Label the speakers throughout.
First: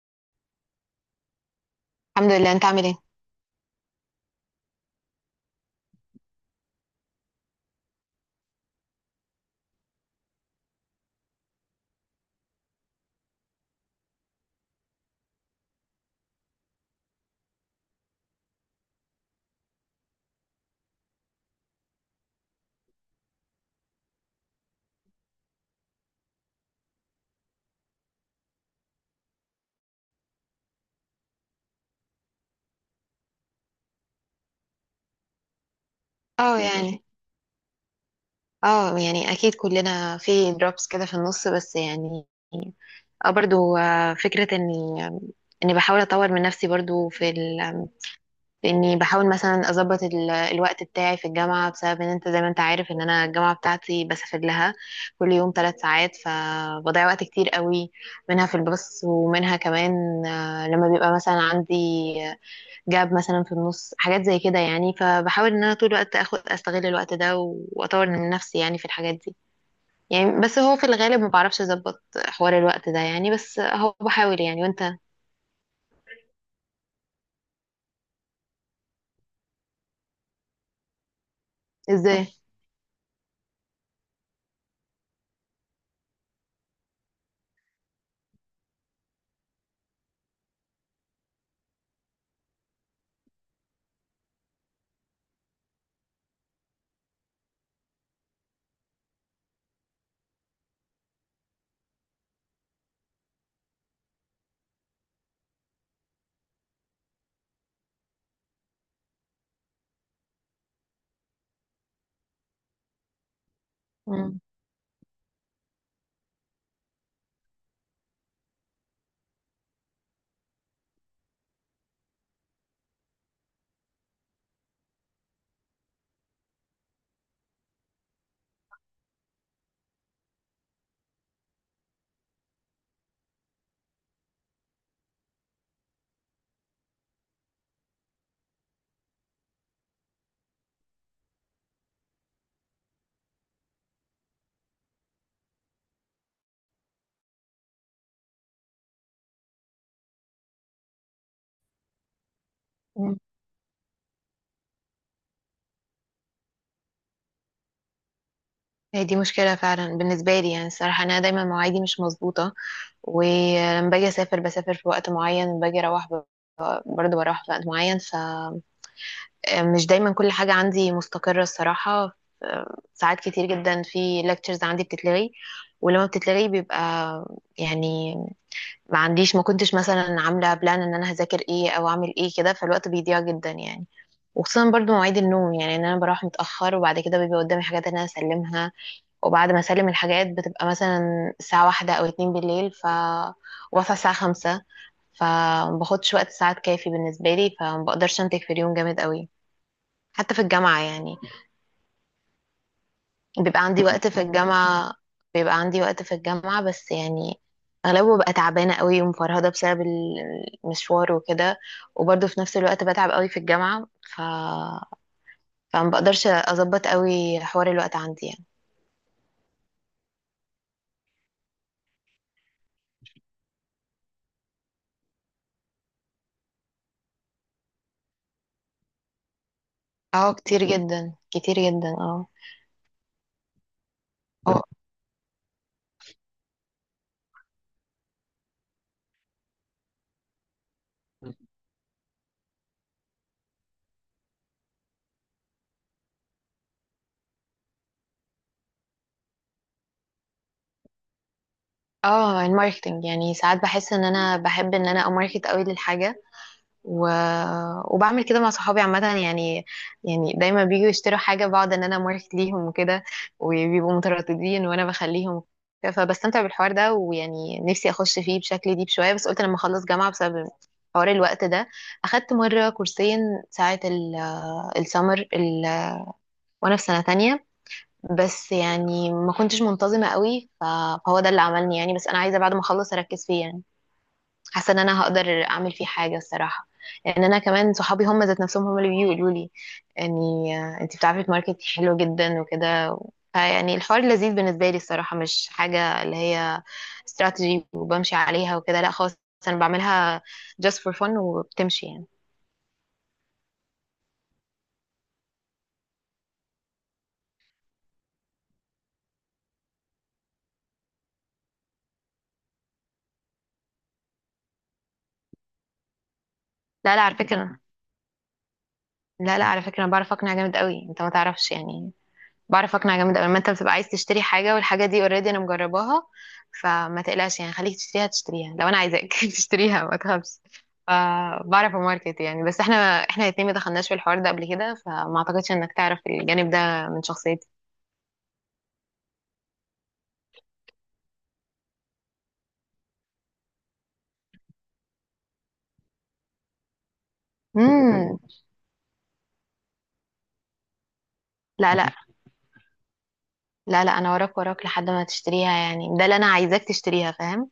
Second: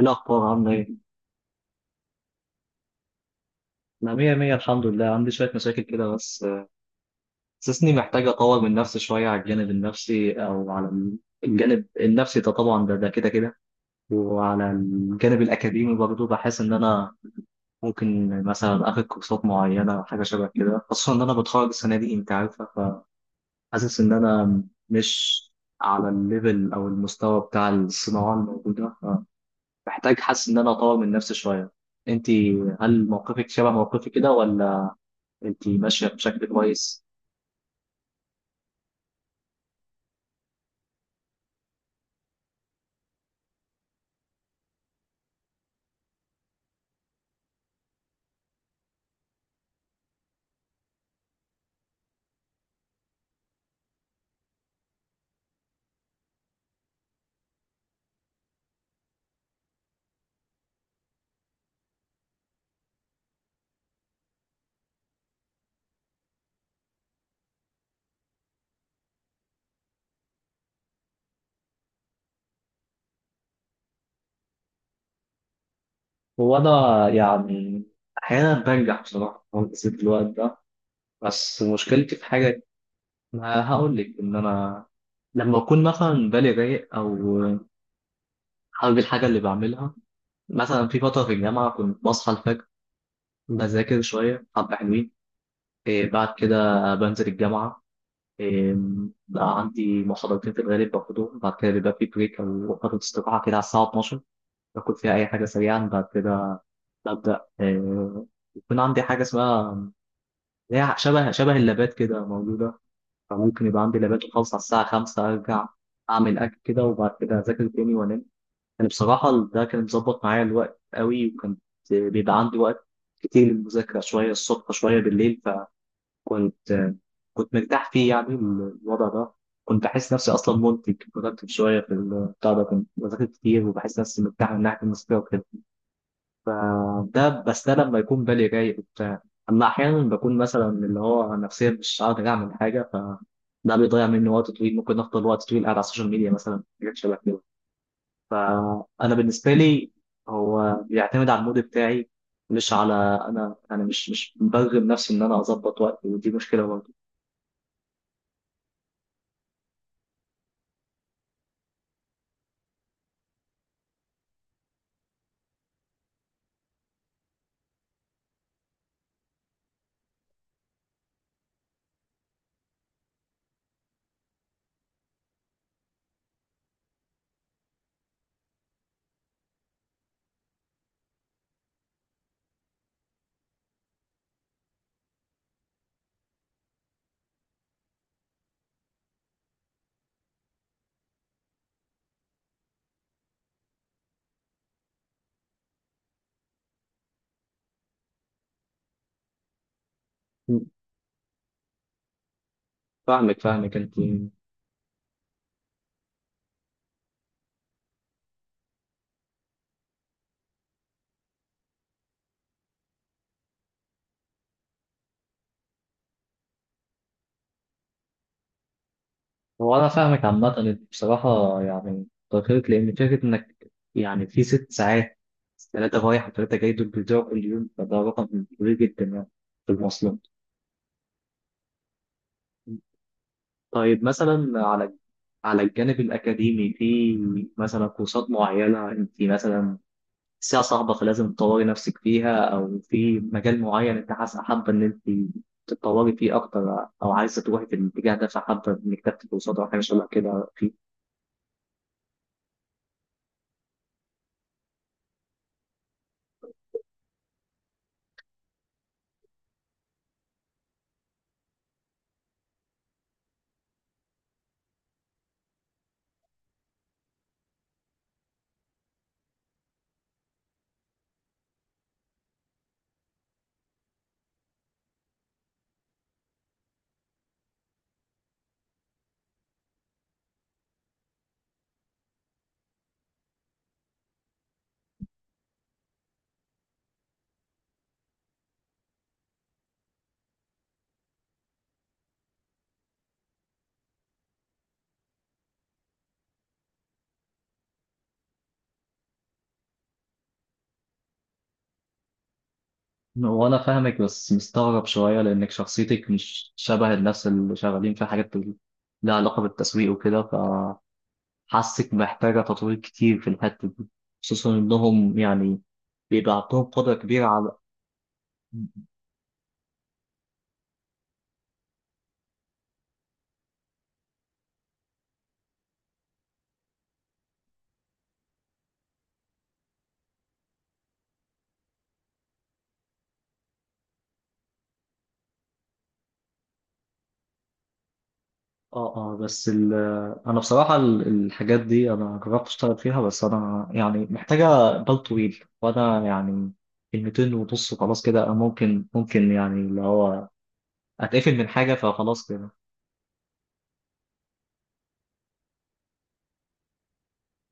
Speaker 1: إيه الأخبار عاملة إيه؟
Speaker 2: الحمد لله. انت عامل ايه؟
Speaker 1: أنا مية مية، الحمد لله. عندي شوية مشاكل كده بس حاسسني محتاج أطور من نفسي شوية على الجانب النفسي ده. طبعا ده كده كده. وعلى الجانب الأكاديمي برضه بحس إن أنا ممكن مثلا آخد كورسات معينة أو حاجة شبه كده، خصوصا إن أنا بتخرج السنة دي، أنت عارفة. فحاسس إن أنا مش على الليفل أو المستوى بتاع الصناعة الموجودة، فمحتاج، حاسس إن أنا أطور من نفسي شوية. أنت، هل موقفك شبه موقفي كده ولا انت ماشيه بشكل
Speaker 2: اه
Speaker 1: كويس؟
Speaker 2: يعني اه يعني اكيد كلنا في دروبس كده في النص، بس يعني اه برضو، فكرة اني بحاول اطور من نفسي برضو في اني بحاول مثلا اظبط الوقت بتاعي في الجامعة، بسبب ان انت زي ما انت عارف ان انا الجامعة بتاعتي بسافر لها كل يوم 3 ساعات، فبضيع وقت كتير قوي، منها في الباص ومنها كمان لما بيبقى مثلا عندي جاب مثلا في النص حاجات زي كده يعني. فبحاول ان انا طول الوقت استغل الوقت ده و- واطور من نفسي يعني في الحاجات دي، يعني بس هو في الغالب ما بعرفش اظبط حوار الوقت ده يعني، بس هو بحاول يعني. وانت؟
Speaker 1: وانا يعني احيانا بنجح بصراحه في تنظيم الوقت ده، بس مشكلتي في
Speaker 2: ازاي؟
Speaker 1: حاجه. ما هقول لك ان انا لما اكون مثلا بالي رايق او حابب الحاجه اللي بعملها، مثلا في فتره في الجامعه كنت بصحى الفجر، بذاكر شويه حبه حلوين، إيه بعد كده بنزل الجامعه، إيه بقى عندي محاضرتين في الغالب باخدهم. بعد كده بيبقى في بريك او فتره استراحه كده على الساعه 12، باكل فيها اي حاجه سريعا. بعد كده ببدأ يكون عندي حاجة اسمها، اللي هي شبه اللابات كده موجودة. فممكن يبقى عندي لابات،
Speaker 2: مم.
Speaker 1: وخلص على الساعة 5 أرجع أعمل أكل كده، وبعد كده أذاكر تاني وأنام. يعني بصراحة ده كان مظبط معايا الوقت قوي، وكان بيبقى عندي وقت كتير للمذاكرة، شوية الصبح شوية بالليل. فكنت آه، كنت مرتاح فيه يعني الوضع ده. كنت بحس نفسي أصلا منتج productive شوية في البتاع ده، كنت بذاكر كتير وبحس نفسي مرتاح من ناحية المذاكرة وكده. ده بس ده لما يكون بالي رايق وبتاع. اما احيانا بكون مثلا اللي هو نفسيا مش قادر اعمل حاجه، فده بيضيع مني وقت طويل، ممكن افضل وقت طويل قاعد على السوشيال ميديا مثلا، حاجات شبه كده. فانا بالنسبه لي هو بيعتمد على المود بتاعي، مش على
Speaker 2: مم.
Speaker 1: انا مش برغم نفسي ان انا اظبط وقتي، ودي مشكله برضه.
Speaker 2: هي دي مشكلة فعلا بالنسبة لي يعني. الصراحة أنا دايما مواعيدي مش مظبوطة، ولما باجي أسافر بسافر في وقت معين، لما باجي أروح برضه بروح في وقت معين. ف مش دايما كل حاجة عندي مستقرة الصراحة. ساعات كتير جدا في lectures عندي بتتلغي، ولما بتتلغي بيبقى يعني، ما عنديش، ما كنتش مثلا عاملة بلان ان انا هذاكر ايه او اعمل ايه كده، فالوقت بيضيع جدا يعني. وخصوصا برضو مواعيد النوم، يعني ان انا بروح متأخر، وبعد كده بيبقى قدامي حاجات ان انا اسلمها، وبعد ما اسلم الحاجات بتبقى مثلا الساعة 1 او 2 بالليل، ف واصحى الساعة 5. فمباخدش وقت ساعات كافي بالنسبة لي، فمبقدرش انتج في اليوم جامد قوي حتى في الجامعة يعني.
Speaker 1: فاهمك
Speaker 2: بيبقى
Speaker 1: فاهمك
Speaker 2: عندي
Speaker 1: انت.
Speaker 2: وقت في الجامعة بيبقى عندي وقت في الجامعة بس يعني أغلبه ببقى تعبانة قوي ومفرهدة بسبب المشوار وكده، وبرضه في نفس الوقت بتعب قوي في الجامعة. ف... فما بقدرش أظبط قوي حوار الوقت عندي يعني.
Speaker 1: هو أنا فاهمك عامة، أنت بصراحة يعني تأخرت لأن فكرة إنك يعني في 6 ساعات، ثلاثة رايح وثلاثة جاي، دول بيضيعوا كل يوم، فده رقم كبير جدا يعني، في المواصلات.
Speaker 2: اه كتير جدا، كتير جدا، اه.
Speaker 1: طيب
Speaker 2: هو-
Speaker 1: مثلا على، على الجانب الأكاديمي، في مثلا كورسات معينة أنت مثلا ساعة صعبة فلازم تطوري نفسك فيها، أو في مجال معين أنت حاسة حابة إن أنت تتطوري فيه أكتر، أو عايزة تروحي في الاتجاه ده فحابة إنك تاخدي كورسات أو حاجة شبه كده فيه.
Speaker 2: اه، الماركتنج. يعني ساعات بحس ان انا بحب ان انا اماركت قوي للحاجة، و... وبعمل كده مع صحابي عامة يعني. يعني دايما بيجوا يشتروا حاجة بقعد ان انا ماركت ليهم وكده، وبيبقوا مترددين وانا بخليهم وكده. فبستمتع بالحوار ده، ويعني نفسي اخش فيه بشكل ديب شوية، بس قلت لما اخلص جامعة بسبب حوار الوقت ده. اخدت مرة كورسين ساعة السمر، وانا في سنة تانية، بس يعني ما كنتش منتظمة قوي. فهو ده اللي عملني يعني. بس انا عايزة بعد ما اخلص اركز فيه يعني، حاسه ان انا هقدر اعمل فيه حاجه الصراحه، لان انا كمان صحابي هم ذات نفسهم هم اللي بيقولوا لي يعني، انت بتعرفي تماركتي حلو جدا وكده. فيعني الحوار لذيذ بالنسبه لي الصراحه، مش حاجه اللي هي استراتيجي وبمشي عليها وكده، لا خالص. انا بعملها just for fun وبتمشي يعني.
Speaker 1: وانا فاهمك بس مستغرب شويه لانك شخصيتك مش شبه الناس اللي شغالين في حاجات لها علاقه بالتسويق وكده، فحاسك محتاجه تطوير كتير في الحته دي، خصوصا انهم يعني بيبقى عندهم قدره
Speaker 2: لا لا، على
Speaker 1: كبيره على.
Speaker 2: فكره، انا بعرف اقنع جامد قوي، انت ما تعرفش يعني. بعرف اقنع جامد قوي، لما انت بتبقى عايز تشتري حاجه والحاجه دي اوريدي انا مجرباها، فما تقلقش يعني. خليك تشتريها، تشتريها، لو انا عايزاك تشتريها ما تخافش. فبعرف اماركت يعني. بس احنا الاتنين ما دخلناش في الحوار ده قبل كده، فما اعتقدش انك تعرف الجانب ده من شخصيتي.
Speaker 1: اه اه انا بصراحه الحاجات دي انا جربت اشتغل فيها، بس انا يعني محتاجه بال طويل، وانا يعني كلمتين ونص خلاص
Speaker 2: امم.
Speaker 1: كده، أنا ممكن يعني اللي هو اتقفل من حاجه
Speaker 2: لا لا.
Speaker 1: فخلاص كده.
Speaker 2: لا لا، انا وراك وراك لحد ما تشتريها يعني، ده اللي انا عايزاك تشتريها فاهم؟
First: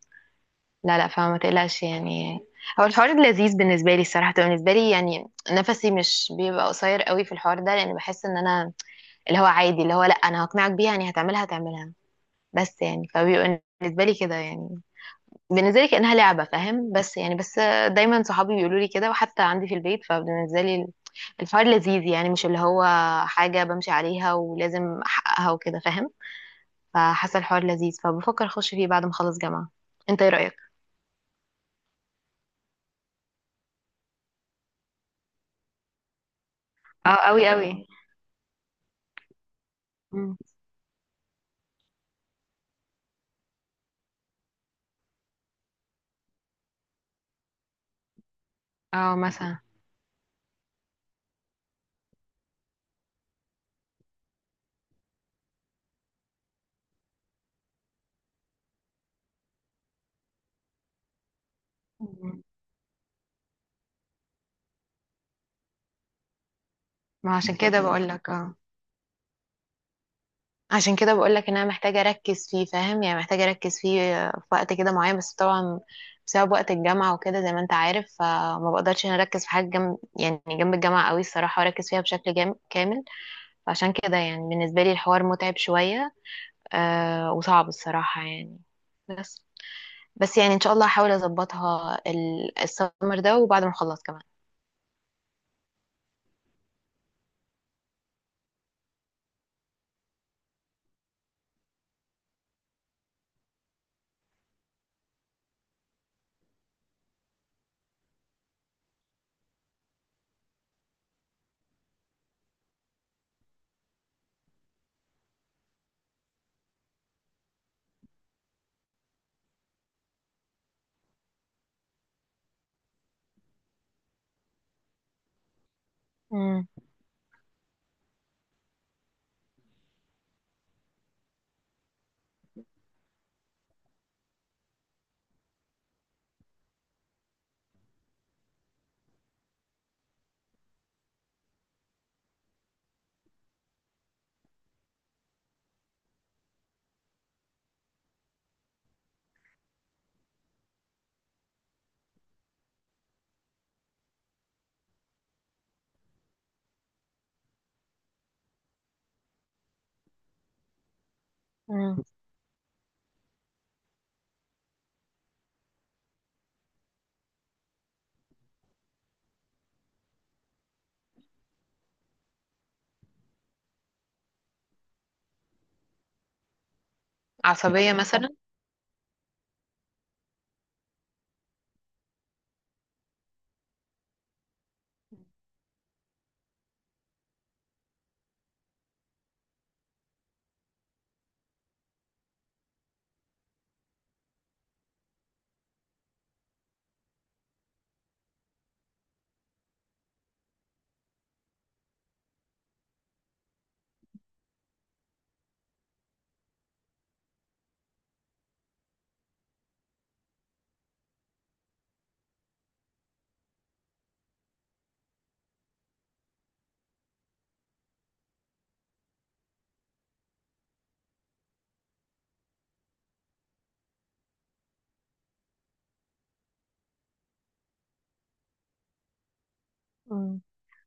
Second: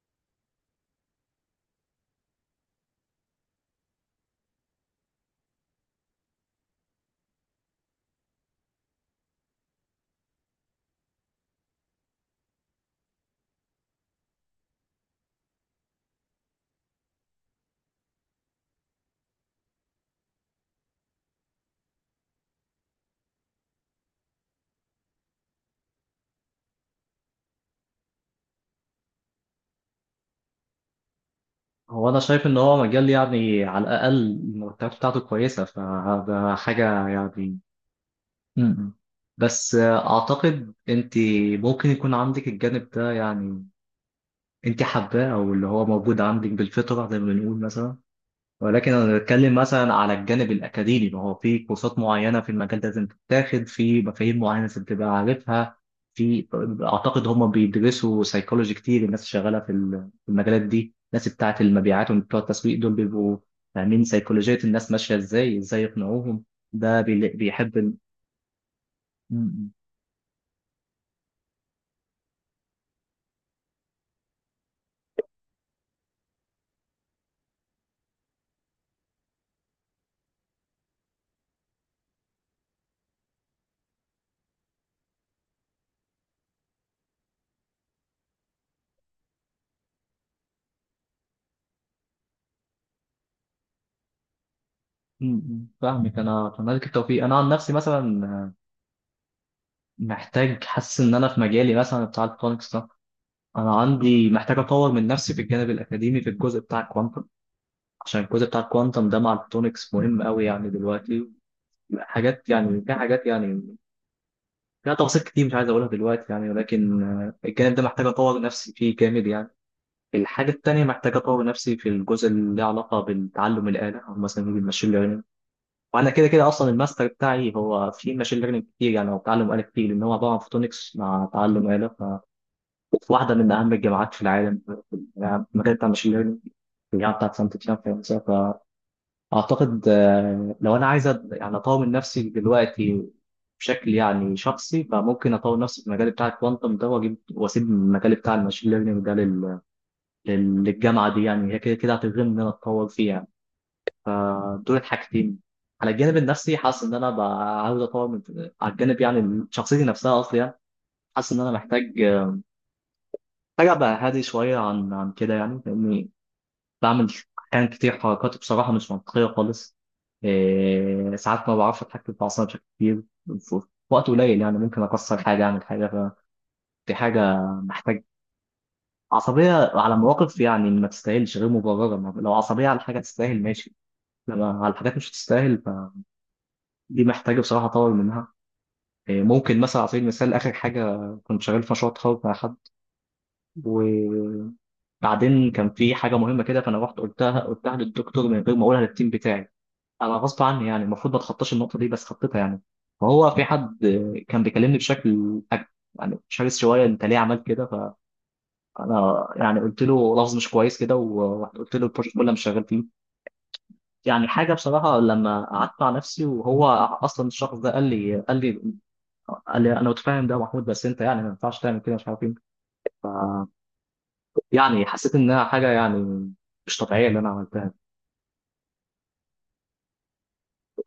Speaker 2: لا لا، فما تقلقش يعني. هو الحوار لذيذ بالنسبه لي الصراحه، بالنسبه لي يعني نفسي مش بيبقى قصير قوي في الحوار ده، لان بحس ان انا اللي هو عادي، اللي هو لا انا هقنعك بيها يعني، هتعملها هتعملها. بس يعني فبيبقى بالنسبه لي كده يعني، بالنسبه لي كانها لعبه فاهم؟ بس يعني، دايما صحابي بيقولوا لي كده، وحتى عندي في البيت. فبالنسبه لي الحوار لذيذ يعني، مش اللي هو حاجه بمشي عليها ولازم احققها وكده فاهم؟ فحاسه الحوار لذيذ، فبفكر اخش فيه بعد ما اخلص جامعه. انت ايه رايك؟
Speaker 1: هو انا شايف ان هو مجال يعني على الاقل المرتبات بتاعته كويسه، فده حاجه
Speaker 2: اه، قوي
Speaker 1: يعني.
Speaker 2: قوي.
Speaker 1: م-م. بس
Speaker 2: مم.
Speaker 1: اعتقد انت ممكن يكون عندك الجانب ده يعني، انت حباه او اللي هو موجود عندك بالفطره زي ما بنقول مثلا. ولكن
Speaker 2: اه
Speaker 1: انا بتكلم
Speaker 2: مثلا.
Speaker 1: مثلا على الجانب الاكاديمي، ما هو في كورسات معينه في المجال ده لازم تتاخد، في مفاهيم معينه لازم تبقى عارفها. في، اعتقد هم بيدرسوا سيكولوجي كتير، الناس اللي شغاله في في المجالات دي، الناس بتاعه المبيعات وبتوع
Speaker 2: مم.
Speaker 1: التسويق دول بيبقوا فاهمين سيكولوجيه الناس ماشيه ازاي، ازاي يقنعوهم. ده بي-
Speaker 2: ما عشان
Speaker 1: بيحب
Speaker 2: كده بقول لك، اه
Speaker 1: م-
Speaker 2: عشان كده بقول لك ان انا محتاجه اركز فيه فاهم؟ يعني محتاجه اركز فيه في وقت كده معين. بس طبعا بسبب وقت الجامعه وكده زي ما انت عارف، فما بقدرش ان أنا اركز في حاجه جنب يعني جنب الجامعه قوي الصراحه، واركز فيها بشكل كامل. فعشان كده يعني بالنسبه لي الحوار متعب شويه، آه وصعب الصراحه يعني. بس بس يعني ان شاء الله هحاول اظبطها السمر ده، وبعد ما اخلص كمان.
Speaker 1: فاهمك. انا اتمنى لك التوفيق. انا عن نفسي مثلا محتاج، حاسس ان انا في مجالي مثلا بتاع الكترونكس، انا عندي محتاج اطور من نفسي في الجانب الاكاديمي في الجزء بتاع الكوانتم، عشان الجزء بتاع الكوانتم ده مع الفوتونكس مهم قوي يعني دلوقتي. حاجات يعني، في حاجات يعني فيها تفاصيل كتير مش عايز اقولها دلوقتي يعني، ولكن الجانب ده محتاج اطور نفسي فيه جامد يعني. الحاجه التانيه محتاج اطور نفسي في الجزء اللي له علاقه بالتعلم الاله او مثلا بالماشين ليرنينج. وانا كده كده اصلا الماستر بتاعي هو في ماشين ليرنينج كتير، يعني هو تعلم اله كتير، لان هو عباره عن فوتونكس مع تعلم اله، واحده من اهم الجامعات في العالم في المجال بتاع الماشين ليرنينج، الجامعه بتاعت سانت تيان فرنسا. فاعتقد لو انا عايز يعني اطور نفسي دلوقتي بشكل يعني شخصي، فممكن اطور نفسي في المجال بتاع الكوانتم ده واجيب، واسيب المجال بتاع الماشين ليرنينج ده للجامعه دي، يعني هي كده كده هتلزمني ان انا اتطور فيها يعني. فدول الحاجتين. على الجانب النفسي حاسس ان انا بقى عاوز اطور من، على الجانب يعني شخصيتي نفسها اصلا يعني. حاسس ان انا محتاج
Speaker 2: امم.
Speaker 1: محتاج ابقى هادي شويه عن كده يعني، لاني بعمل أحيان كتير حركات بصراحة مش منطقية خالص. إيه ساعات ما بعرفش أتحكم في أعصابي بشكل كبير. في وقت قليل يعني ممكن أكسر حاجة، أعمل حاجة. فدي حاجة
Speaker 2: عصبيه
Speaker 1: محتاج،
Speaker 2: مثلا؟
Speaker 1: عصبية على مواقف يعني ما تستاهلش، غير مبررة، لو عصبية على حاجة تستاهل ماشي، لما على حاجات مش تستاهل فدي محتاجة بصراحة أطور منها. إيه، ممكن مثلا على سبيل المثال آخر حاجة، كنت شغال في مشروع تخرج مع حد، وبعدين كان في حاجة مهمة كده، فأنا رحت قلتها للدكتور من غير ما أقولها للتيم بتاعي، انا غصب عني يعني، المفروض ما اتخطاش النقطه دي بس خطيتها يعني. فهو في حد كان بيكلمني بشكل يعني شرس شويه، انت ليه عملت كده؟ فانا يعني قلت له لفظ مش كويس كده، وقلت له البروجكت كله مش شغال فيه، يعني حاجه بصراحه، لما قعدت مع نفسي. وهو اصلا الشخص ده قال لي انا متفاهم ده يا محمود، بس انت يعني ما ينفعش تعمل كده، مش عارف ايه. يعني حسيت انها حاجه يعني مش طبيعيه اللي انا عملتها.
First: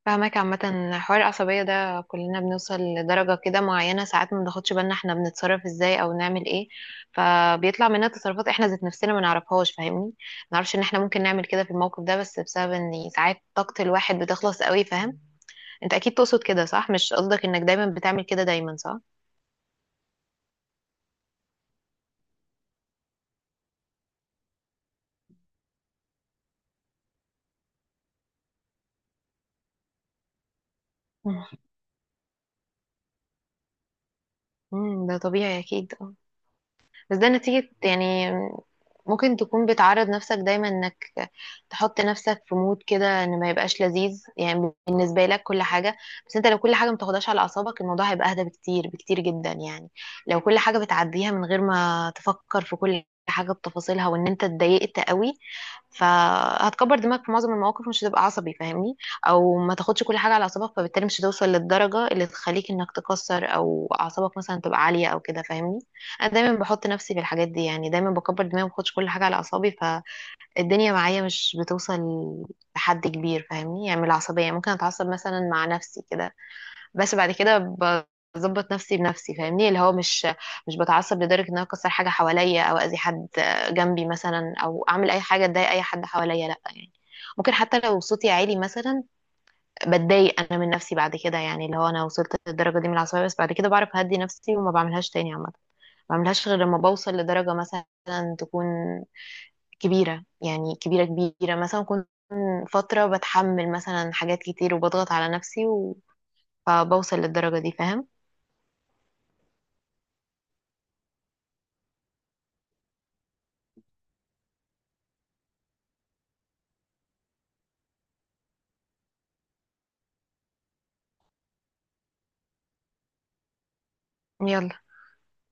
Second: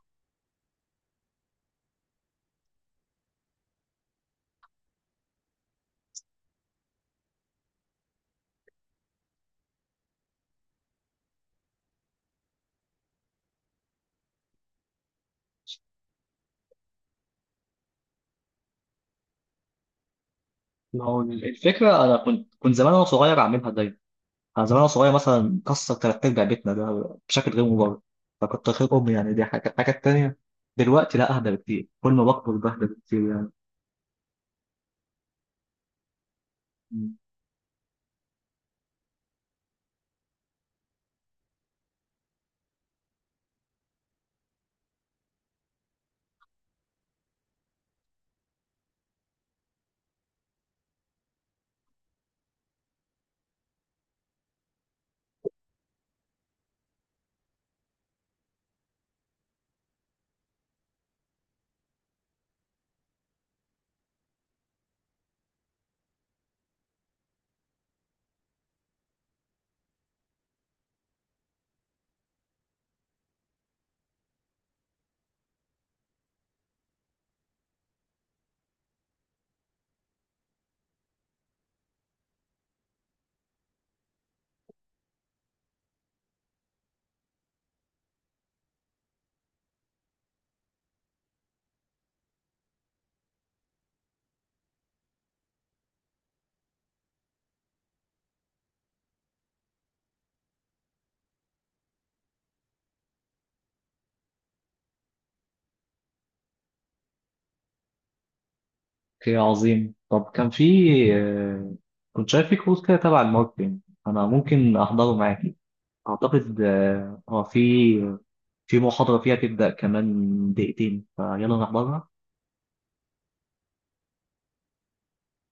Speaker 2: فاهمك عامة. حوار العصبية ده كلنا بنوصل لدرجة كده معينة، ساعات ما بناخدش بالنا احنا بنتصرف ازاي او نعمل ايه، فبيطلع مننا تصرفات احنا ذات نفسنا ما نعرفهاش فاهمني. ما نعرفش ان احنا ممكن نعمل كده في الموقف ده، بس بسبب ان ساعات طاقة الواحد بتخلص قوي فاهم؟ انت اكيد تقصد كده صح، مش قصدك انك دايما بتعمل كده دايما صح؟
Speaker 1: ما هو الفكره، انا كنت زمان وانا صغير اعملها دايما. انا زمان وأنا صغير مثلا كسر تلات ارباع بيتنا ده بشكل غير مبرر، فكنت خير امي يعني، دي حاجه. الحاجه التانيه، دلوقتي لا،
Speaker 2: مم.
Speaker 1: اهدى بكتير، كل ما بكبر بهدى بكتير يعني.
Speaker 2: مم، ده طبيعي اكيد.
Speaker 1: مم.
Speaker 2: بس ده نتيجة يعني، ممكن تكون بتعرض نفسك دايما انك تحط نفسك في مود كده ان ما يبقاش لذيذ يعني بالنسبة لك كل حاجة. بس انت لو كل حاجة ما تاخدهاش على اعصابك، الموضوع هيبقى اهدى بكتير، بكتير جدا يعني. لو كل حاجة بتعديها من غير ما تفكر في كل حاجة بتفاصيلها وان انت اتضايقت قوي، فهتكبر دماغك في معظم المواقف، مش هتبقى عصبي فاهمني؟ او ما تاخدش كل حاجه على اعصابك، فبالتالي مش هتوصل للدرجه اللي تخليك انك تكسر، او اعصابك مثلا تبقى عاليه او كده فاهمني؟ انا دايما بحط نفسي في الحاجات دي يعني، دايما بكبر دماغي، ما باخدش كل حاجه على اعصابي، فالدنيا معايا مش بتوصل لحد كبير فاهمني؟ يعني من العصبيه ممكن اتعصب مثلا مع نفسي كده، بس بعد كده بظبط نفسي بنفسي فاهمني؟ اللي هو مش بتعصب لدرجة ان انا اكسر حاجة حواليا او اذي حد جنبي مثلا او اعمل اي حاجة تضايق اي حد حواليا، لا يعني. ممكن حتى لو صوتي عالي مثلا بتضايق انا من نفسي بعد كده، يعني اللي هو انا وصلت للدرجة دي من العصبية، بس بعد كده بعرف اهدي نفسي وما بعملهاش تاني عامة. ما بعملهاش غير لما بوصل لدرجة مثلا تكون كبيرة، يعني كبيرة كبيرة، مثلا كنت فترة بتحمل مثلا حاجات كتير وبضغط على نفسي، فبوصل للدرجة دي فاهم؟
Speaker 1: اوكي عظيم. طب كان في آه، كنت شايف في كورس كده تبع الماركتينج، انا ممكن احضره معاكي. اعتقد اه في محاضره فيها تبدا كمان دقيقتين، فيلا نحضرها.
Speaker 2: يلا.